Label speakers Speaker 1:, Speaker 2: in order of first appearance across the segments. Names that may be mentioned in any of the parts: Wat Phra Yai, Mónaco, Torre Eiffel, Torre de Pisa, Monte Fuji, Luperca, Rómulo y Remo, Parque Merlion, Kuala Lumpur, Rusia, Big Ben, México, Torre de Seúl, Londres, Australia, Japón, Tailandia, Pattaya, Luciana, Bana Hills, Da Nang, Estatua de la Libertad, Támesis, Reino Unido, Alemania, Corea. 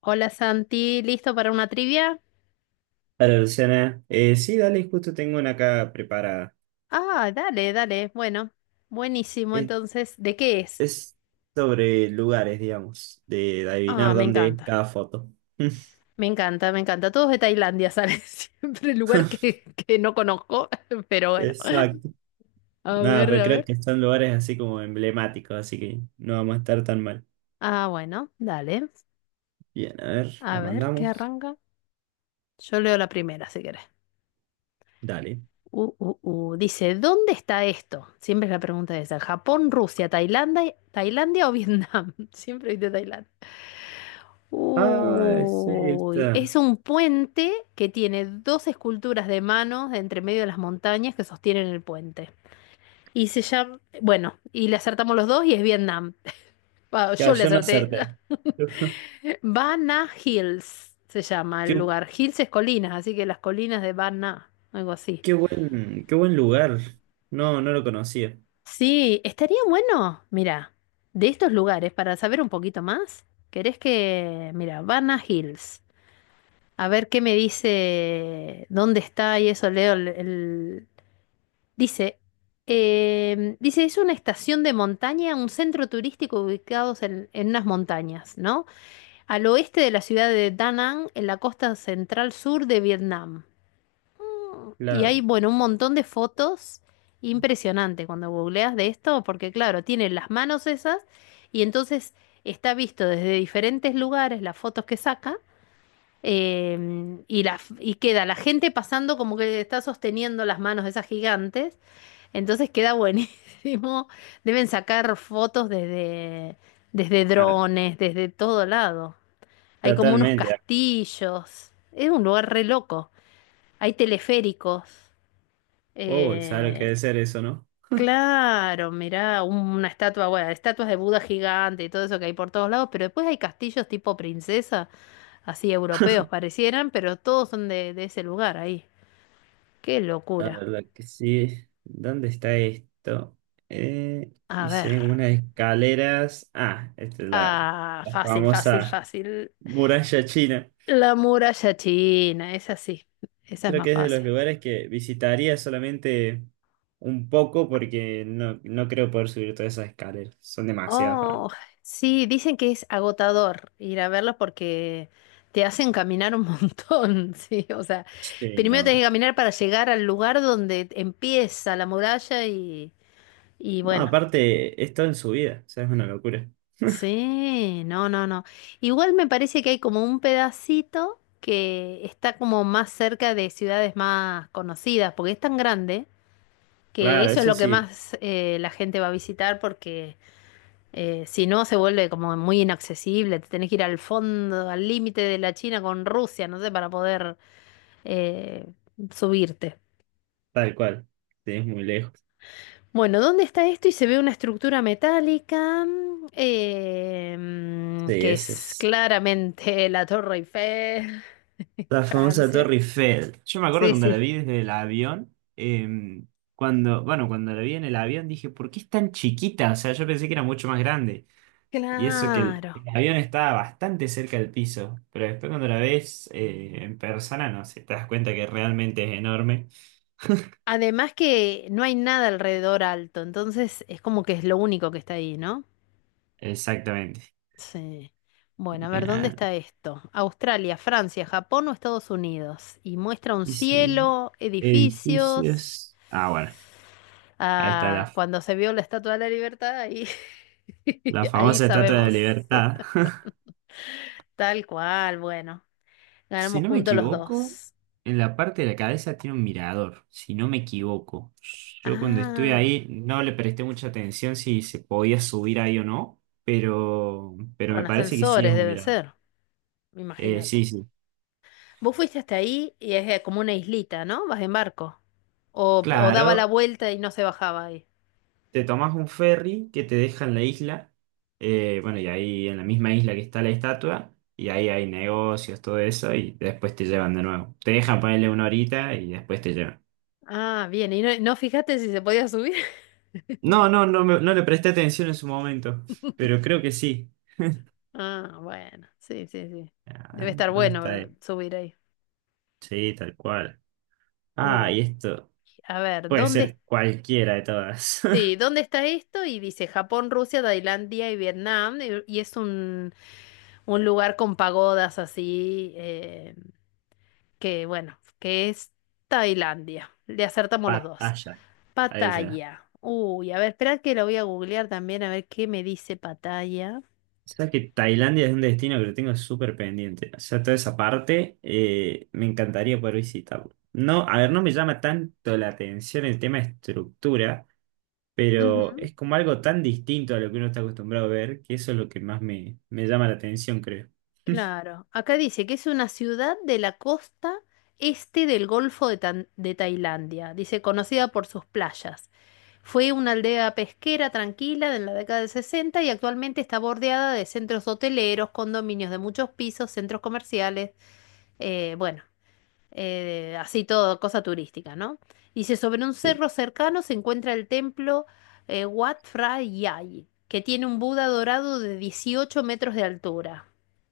Speaker 1: Hola Santi, ¿listo para una trivia?
Speaker 2: Hola Luciana. Sí, dale, justo tengo una acá preparada.
Speaker 1: Ah, dale, dale. Bueno, buenísimo.
Speaker 2: Es,
Speaker 1: Entonces, ¿de qué es?
Speaker 2: es sobre lugares, digamos, de
Speaker 1: Ah,
Speaker 2: adivinar
Speaker 1: me
Speaker 2: dónde es
Speaker 1: encanta,
Speaker 2: cada foto.
Speaker 1: me encanta, me encanta. Todos de Tailandia salen siempre el lugar que no conozco, pero bueno.
Speaker 2: Exacto.
Speaker 1: A
Speaker 2: Nada,
Speaker 1: ver,
Speaker 2: pero
Speaker 1: a
Speaker 2: creo
Speaker 1: ver.
Speaker 2: que son lugares así como emblemáticos, así que no vamos a estar tan mal.
Speaker 1: Ah, bueno, dale.
Speaker 2: Bien, a ver,
Speaker 1: A
Speaker 2: la
Speaker 1: ver, ¿qué
Speaker 2: mandamos.
Speaker 1: arranca? Yo leo la primera, si querés.
Speaker 2: Dale.
Speaker 1: Uh, uh, Dice, ¿dónde está esto? Siempre es la pregunta esa. ¿Japón, Rusia, Tailandia o Vietnam? Siempre de Tailandia.
Speaker 2: Ah, sí,
Speaker 1: Uy,
Speaker 2: está.
Speaker 1: es un puente que tiene dos esculturas de manos de entre medio de las montañas que sostienen el puente. Y se llama, bueno, y le acertamos los dos y es Vietnam. Ah,
Speaker 2: Ya,
Speaker 1: yo le
Speaker 2: yo no
Speaker 1: acerté.
Speaker 2: acerté.
Speaker 1: Bana Hills se llama el
Speaker 2: Qué,
Speaker 1: lugar. Hills es colinas, así que las colinas de Bana, algo así.
Speaker 2: qué buen lugar. No lo conocía.
Speaker 1: Sí, estaría bueno, mira, de estos lugares para saber un poquito más. ¿Querés que, mira, Bana Hills? A ver qué me dice dónde está y eso leo dice dice es una estación de montaña, un centro turístico ubicados en unas montañas, ¿no? Al oeste de la ciudad de Da Nang, en la costa central sur de Vietnam. Y hay,
Speaker 2: Claro.
Speaker 1: bueno, un montón de fotos impresionante cuando googleas de esto, porque claro, tienen las manos esas y entonces está visto desde diferentes lugares las fotos que saca. Y queda la gente pasando como que está sosteniendo las manos de esas gigantes. Entonces queda buenísimo. Deben sacar fotos desde
Speaker 2: Ah,
Speaker 1: drones, desde todo lado. Hay como unos
Speaker 2: totalmente.
Speaker 1: castillos. Es un lugar re loco. Hay teleféricos.
Speaker 2: Uy, ¿sabes lo que debe
Speaker 1: Eh,
Speaker 2: ser eso, no?
Speaker 1: claro, mirá, una estatua, bueno, estatuas de Buda gigante y todo eso que hay por todos lados. Pero después hay castillos tipo princesa así europeos parecieran, pero todos son de ese lugar ahí. Qué
Speaker 2: La
Speaker 1: locura.
Speaker 2: verdad que sí. ¿Dónde está esto? Eh,
Speaker 1: A
Speaker 2: y se
Speaker 1: ver.
Speaker 2: ven como unas escaleras. Ah,
Speaker 1: Ah,
Speaker 2: la
Speaker 1: fácil, fácil,
Speaker 2: famosa
Speaker 1: fácil.
Speaker 2: muralla china.
Speaker 1: La muralla china, esa sí, esa es
Speaker 2: Creo
Speaker 1: más
Speaker 2: que es de
Speaker 1: fácil.
Speaker 2: los lugares que visitaría solamente un poco porque no creo poder subir todas esas escaleras. Son demasiadas para mí.
Speaker 1: Oh, sí, dicen que es agotador ir a verlos porque te hacen caminar un montón, sí, o sea,
Speaker 2: Sí,
Speaker 1: primero
Speaker 2: no.
Speaker 1: tenés que caminar para llegar al lugar donde empieza la muralla y
Speaker 2: No,
Speaker 1: bueno.
Speaker 2: aparte, es todo en su vida. O sea, es una locura.
Speaker 1: Sí, no, no, no. Igual me parece que hay como un pedacito que está como más cerca de ciudades más conocidas, porque es tan grande que
Speaker 2: Claro,
Speaker 1: eso es
Speaker 2: eso
Speaker 1: lo que
Speaker 2: sí,
Speaker 1: más la gente va a visitar, porque si no se vuelve como muy inaccesible, te tenés que ir al fondo, al límite de la China con Rusia, no sé, para poder eh, subirte.
Speaker 2: tal cual. Sí, es muy lejos.
Speaker 1: Bueno, ¿dónde está esto? Y se ve una estructura metálica
Speaker 2: Sí,
Speaker 1: que
Speaker 2: ese
Speaker 1: es
Speaker 2: es.
Speaker 1: claramente la Torre Eiffel,
Speaker 2: La famosa
Speaker 1: Francia.
Speaker 2: Torre Eiffel. Yo me acuerdo
Speaker 1: Sí,
Speaker 2: cuando la
Speaker 1: sí.
Speaker 2: vi desde el avión. Cuando, bueno, cuando la vi en el avión dije, ¿por qué es tan chiquita? O sea, yo pensé que era mucho más grande. Y eso que
Speaker 1: Claro.
Speaker 2: el avión estaba bastante cerca del piso, pero después cuando la ves en persona, no sé, te das cuenta que realmente es enorme.
Speaker 1: Además que no hay nada alrededor alto, entonces es como que es lo único que está ahí, ¿no?
Speaker 2: Exactamente.
Speaker 1: Sí. Bueno, a ver,
Speaker 2: Bien, a
Speaker 1: ¿dónde
Speaker 2: ver,
Speaker 1: está esto? Australia, Francia, Japón o Estados Unidos. Y muestra un
Speaker 2: dice,
Speaker 1: cielo, edificios.
Speaker 2: edificios. Ah, bueno, ahí está
Speaker 1: Ah,
Speaker 2: la,
Speaker 1: cuando se vio la Estatua de la Libertad, ahí,
Speaker 2: la
Speaker 1: ahí
Speaker 2: famosa Estatua de la
Speaker 1: sabemos.
Speaker 2: Libertad.
Speaker 1: Tal cual, bueno.
Speaker 2: Si
Speaker 1: Ganamos
Speaker 2: no me
Speaker 1: puntos los
Speaker 2: equivoco,
Speaker 1: dos.
Speaker 2: en la parte de la cabeza tiene un mirador, si no me equivoco. Yo cuando estuve
Speaker 1: Ah,
Speaker 2: ahí no le presté mucha atención si se podía subir ahí o no, pero me
Speaker 1: con
Speaker 2: parece que sí es
Speaker 1: ascensores
Speaker 2: un
Speaker 1: debe
Speaker 2: mirador.
Speaker 1: ser, imagínate.
Speaker 2: Sí, sí.
Speaker 1: Vos fuiste hasta ahí y es como una islita, ¿no? Vas en barco. O daba la
Speaker 2: Claro,
Speaker 1: vuelta y no se bajaba ahí.
Speaker 2: te tomas un ferry que te deja en la isla, bueno, y ahí en la misma isla que está la estatua, y ahí hay negocios, todo eso, y después te llevan de nuevo. Te dejan ponerle una horita y después te llevan.
Speaker 1: Ah, bien, y no fijaste si se podía subir.
Speaker 2: No, no le presté atención en su momento, pero creo que sí.
Speaker 1: Ah, bueno, sí, sí, sí.
Speaker 2: Ah,
Speaker 1: Debe estar
Speaker 2: ¿dónde está
Speaker 1: bueno
Speaker 2: él?
Speaker 1: subir ahí.
Speaker 2: Sí, tal cual. Ah,
Speaker 1: Uh,
Speaker 2: y esto
Speaker 1: a ver,
Speaker 2: puede ser cualquiera de todas.
Speaker 1: sí, ¿dónde está esto? Y dice Japón, Rusia, Tailandia y Vietnam. Y es un lugar con pagodas así, que bueno, que es Tailandia. Le acertamos los dos.
Speaker 2: Pattaya. Ahí se va.
Speaker 1: Pattaya. Uy, a ver, espera que lo voy a googlear también a ver qué me dice Pattaya.
Speaker 2: O sea que Tailandia es un destino que lo tengo súper pendiente. O sea, toda esa parte me encantaría poder visitarlo. No, a ver, no me llama tanto la atención el tema estructura, pero
Speaker 1: Ujú.
Speaker 2: es como algo tan distinto a lo que uno está acostumbrado a ver, que eso es lo que más me llama la atención, creo.
Speaker 1: Claro, acá dice que es una ciudad de la costa este del Golfo de Tailandia, dice conocida por sus playas. Fue una aldea pesquera tranquila en la década del 60 y actualmente está bordeada de centros hoteleros, condominios de muchos pisos, centros comerciales, bueno, así todo, cosa turística, ¿no? Dice, sobre un
Speaker 2: Sí.
Speaker 1: cerro cercano se encuentra el templo Wat Phra Yai, que tiene un Buda dorado de 18 metros de altura.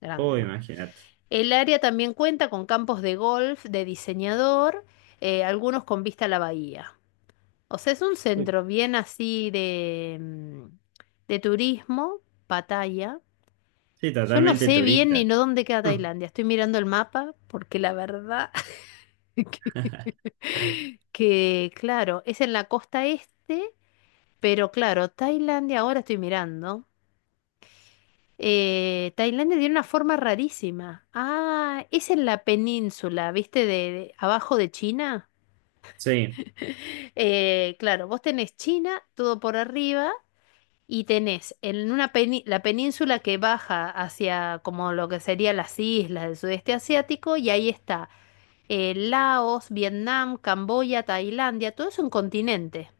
Speaker 1: Grande,
Speaker 2: Oh,
Speaker 1: bueno.
Speaker 2: imagínate.
Speaker 1: El área también cuenta con campos de golf de diseñador, algunos con vista a la bahía. O sea, es un
Speaker 2: Uy.
Speaker 1: centro bien así de turismo, Pattaya.
Speaker 2: Sí,
Speaker 1: Yo no
Speaker 2: totalmente
Speaker 1: sé bien ni
Speaker 2: turista.
Speaker 1: no dónde queda Tailandia. Estoy mirando el mapa porque la verdad que, claro, es en la costa este, pero claro, Tailandia ahora estoy mirando. Tailandia tiene una forma rarísima. Ah, es en la península, ¿viste? De abajo de China.
Speaker 2: Sí,
Speaker 1: Claro, vos tenés China todo por arriba y tenés en la península que baja hacia como lo que serían las islas del sudeste asiático y ahí está Laos, Vietnam, Camboya, Tailandia, todo es un continente.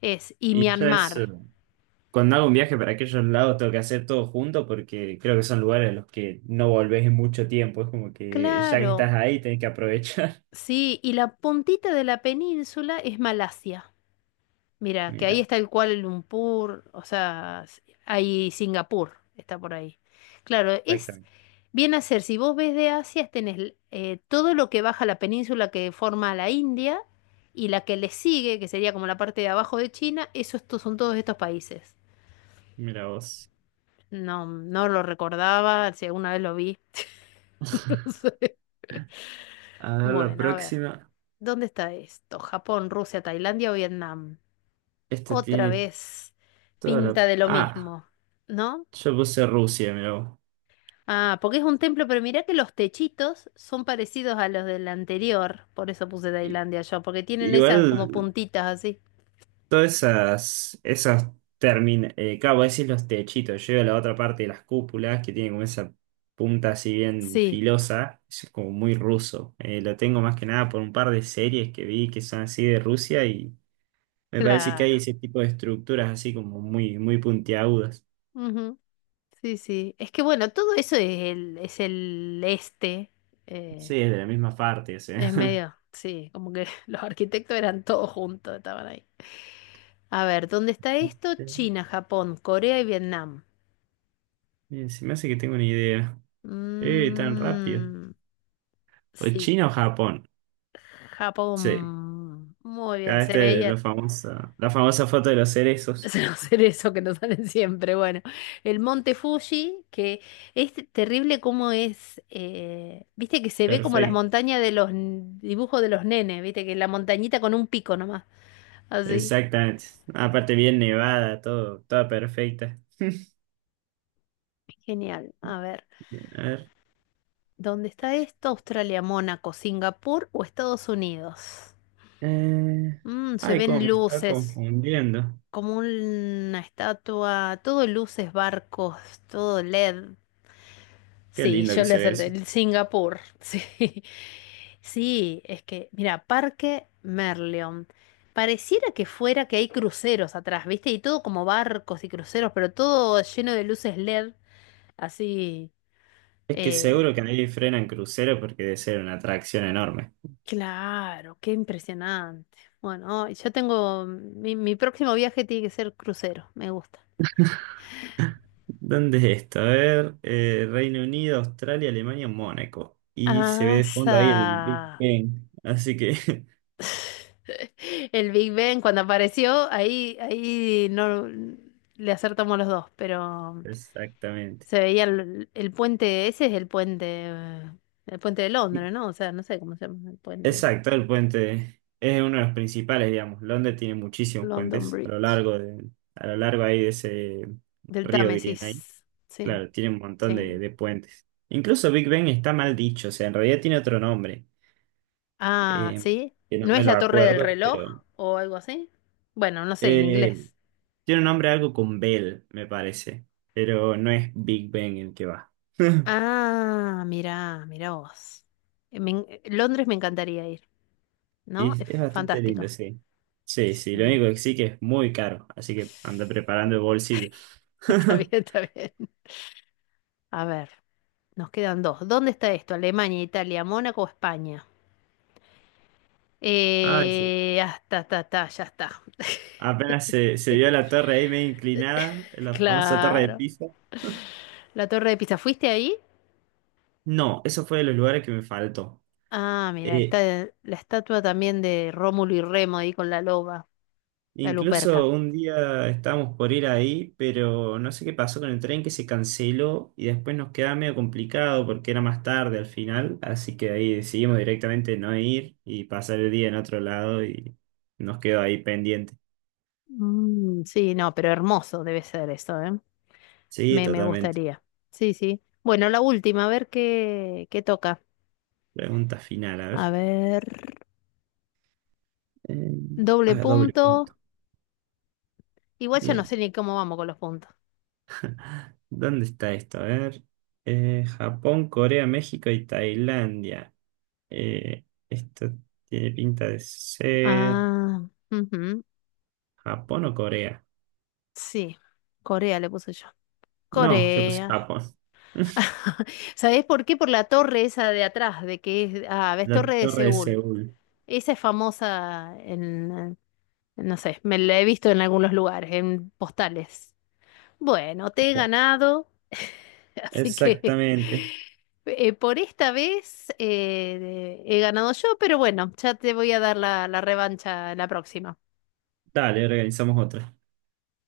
Speaker 1: Es y
Speaker 2: y ya es...
Speaker 1: Myanmar.
Speaker 2: Cuando hago un viaje para aquellos lados tengo que hacer todo junto porque creo que son lugares a los que no volvés en mucho tiempo. Es como que ya que estás
Speaker 1: Claro,
Speaker 2: ahí tenés que aprovechar.
Speaker 1: sí, y la puntita de la península es Malasia. Mira, que ahí
Speaker 2: Mira,
Speaker 1: está el Kuala Lumpur, o sea, hay Singapur, está por ahí. Claro, es
Speaker 2: exactamente.
Speaker 1: bien a ser, si vos ves de Asia, tenés todo lo que baja la península que forma la India y la que le sigue, que sería como la parte de abajo de China, eso estos son todos estos países.
Speaker 2: Mira vos.
Speaker 1: No, no lo recordaba, si alguna vez lo vi, no sé.
Speaker 2: A ver la
Speaker 1: Bueno, a ver,
Speaker 2: próxima.
Speaker 1: ¿dónde está esto? ¿Japón, Rusia, Tailandia o Vietnam?
Speaker 2: Esta
Speaker 1: Otra
Speaker 2: tiene
Speaker 1: vez
Speaker 2: toda la...
Speaker 1: pinta de lo
Speaker 2: Ah,
Speaker 1: mismo, ¿no?
Speaker 2: yo puse Rusia, mira vos.
Speaker 1: Ah, porque es un templo, pero mirá que los techitos son parecidos a los del anterior, por eso puse
Speaker 2: I-
Speaker 1: Tailandia yo, porque tienen esas como
Speaker 2: Igual
Speaker 1: puntitas así.
Speaker 2: Todas esas claro, vos decís los techitos, yo digo la otra parte de las cúpulas que tiene como esa punta así bien
Speaker 1: Sí,
Speaker 2: filosa, es como muy ruso. Lo tengo más que nada por un par de series que vi que son así de Rusia y me parece que
Speaker 1: claro.
Speaker 2: hay ese tipo de estructuras así como muy puntiagudas.
Speaker 1: Ujú. Sí, sí. Es que bueno, todo eso es es el este. eh,
Speaker 2: Sí, es de la misma parte, o
Speaker 1: es
Speaker 2: sea.
Speaker 1: medio, sí, como que los arquitectos eran todos juntos, estaban ahí. A ver, ¿dónde está esto? China, Japón, Corea y Vietnam.
Speaker 2: Bien, se me hace que tengo una idea. Tan rápido.
Speaker 1: Mm,
Speaker 2: O
Speaker 1: sí,
Speaker 2: China o Japón. Sí,
Speaker 1: Japón. Muy bien,
Speaker 2: acá
Speaker 1: se
Speaker 2: este,
Speaker 1: veía.
Speaker 2: la famosa foto de los cerezos.
Speaker 1: Será hacer eso que nos salen siempre. Bueno, el Monte Fuji, que es terrible como es, viste que se ve como las
Speaker 2: Perfecto.
Speaker 1: montañas de los dibujos de los nenes, viste que la montañita con un pico nomás, así.
Speaker 2: Exactamente. Aparte bien nevada, todo, toda perfecta.
Speaker 1: Genial. A ver,
Speaker 2: Bien, a ver.
Speaker 1: ¿dónde está esto? Australia, Mónaco, Singapur o Estados Unidos.
Speaker 2: Eh,
Speaker 1: Se
Speaker 2: Ay, cómo
Speaker 1: ven
Speaker 2: me está
Speaker 1: luces,
Speaker 2: confundiendo.
Speaker 1: como una estatua, todo luces, barcos, todo LED.
Speaker 2: Qué
Speaker 1: Sí,
Speaker 2: lindo
Speaker 1: yo
Speaker 2: que
Speaker 1: le
Speaker 2: se ve
Speaker 1: acerté
Speaker 2: eso.
Speaker 1: el Singapur. Sí. Sí, es que, mira, Parque Merlion. Pareciera que fuera que hay cruceros atrás, ¿viste? Y todo como barcos y cruceros, pero todo lleno de luces LED, así.
Speaker 2: Es que seguro
Speaker 1: eh,
Speaker 2: que ahí frenan crucero porque debe ser una atracción enorme.
Speaker 1: claro, qué impresionante. Bueno, ay, yo tengo. Mi próximo viaje tiene que ser crucero, me gusta.
Speaker 2: ¿Dónde es esto? A ver, Reino Unido, Australia, Alemania, Mónaco. Y se ve de
Speaker 1: Asa.
Speaker 2: fondo ahí el Big Ben. Así que,
Speaker 1: El Big Ben cuando apareció, ahí no le acertamos los dos, pero
Speaker 2: exactamente.
Speaker 1: se veía el puente, ese es el puente de Londres, ¿no? O sea, no sé cómo se llama el puente ese.
Speaker 2: Exacto, el puente es uno de los principales, digamos. Londres tiene muchísimos
Speaker 1: London
Speaker 2: puentes
Speaker 1: Bridge,
Speaker 2: a lo largo ahí de ese
Speaker 1: del
Speaker 2: río que tiene ahí.
Speaker 1: Támesis, sí,
Speaker 2: Claro, tiene un montón
Speaker 1: sí.
Speaker 2: de puentes. Incluso Big Ben está mal dicho, o sea, en realidad tiene otro nombre,
Speaker 1: Ah,
Speaker 2: eh,
Speaker 1: sí.
Speaker 2: que no
Speaker 1: ¿No
Speaker 2: me
Speaker 1: es
Speaker 2: lo
Speaker 1: la torre del
Speaker 2: acuerdo,
Speaker 1: reloj
Speaker 2: pero
Speaker 1: o algo así? Bueno, no sé, en
Speaker 2: eh,
Speaker 1: inglés.
Speaker 2: tiene un nombre algo con Bell, me parece, pero no es Big Ben el que va.
Speaker 1: Ah, mirá, mirá vos. Londres me encantaría ir, ¿no? Es
Speaker 2: Es bastante lindo,
Speaker 1: fantástico.
Speaker 2: sí. Sí, sí, lo
Speaker 1: Sí.
Speaker 2: único que sí que es muy caro, así que anda preparando el bolsillo.
Speaker 1: Está bien, está bien. A ver, nos quedan dos. ¿Dónde está esto? ¿Alemania, Italia, Mónaco o España?
Speaker 2: Ah, sí.
Speaker 1: Ya está.
Speaker 2: Se vio la torre ahí medio inclinada, la famosa torre de
Speaker 1: Claro.
Speaker 2: Pisa.
Speaker 1: La Torre de Pisa, ¿fuiste ahí?
Speaker 2: No, eso fue de los lugares que me faltó.
Speaker 1: Ah, mira,
Speaker 2: Eh,
Speaker 1: está la estatua también de Rómulo y Remo ahí con la loba, la Luperca.
Speaker 2: Incluso un día estábamos por ir ahí, pero no sé qué pasó con el tren que se canceló y después nos quedaba medio complicado porque era más tarde al final, así que ahí decidimos directamente no ir y pasar el día en otro lado y nos quedó ahí pendiente.
Speaker 1: Mm, sí, no, pero hermoso debe ser eso, ¿eh?
Speaker 2: Sí,
Speaker 1: Me
Speaker 2: totalmente.
Speaker 1: gustaría. Sí, sí. Bueno, la última, a ver qué toca.
Speaker 2: Pregunta final, a
Speaker 1: A
Speaker 2: ver.
Speaker 1: ver,
Speaker 2: Eh,
Speaker 1: doble
Speaker 2: a doble
Speaker 1: punto.
Speaker 2: punto.
Speaker 1: Igual ya no
Speaker 2: Bien.
Speaker 1: sé ni cómo vamos con los puntos.
Speaker 2: ¿Dónde está esto? A ver. Japón, Corea, México y Tailandia. Esto tiene pinta de ser
Speaker 1: Ah, ujú,
Speaker 2: Japón o Corea.
Speaker 1: sí. Corea le puse yo.
Speaker 2: No, yo puse
Speaker 1: Corea.
Speaker 2: Japón.
Speaker 1: ¿Sabés por qué? Por la torre esa de atrás, de que es, ah, ves,
Speaker 2: La
Speaker 1: Torre de
Speaker 2: Torre de
Speaker 1: Seúl.
Speaker 2: Seúl.
Speaker 1: Esa es famosa en, no sé, me la he visto en algunos lugares, en postales. Bueno, te he ganado, así que
Speaker 2: Exactamente.
Speaker 1: por esta vez he ganado yo, pero bueno, ya te voy a dar la revancha la próxima.
Speaker 2: Dale, organizamos otra.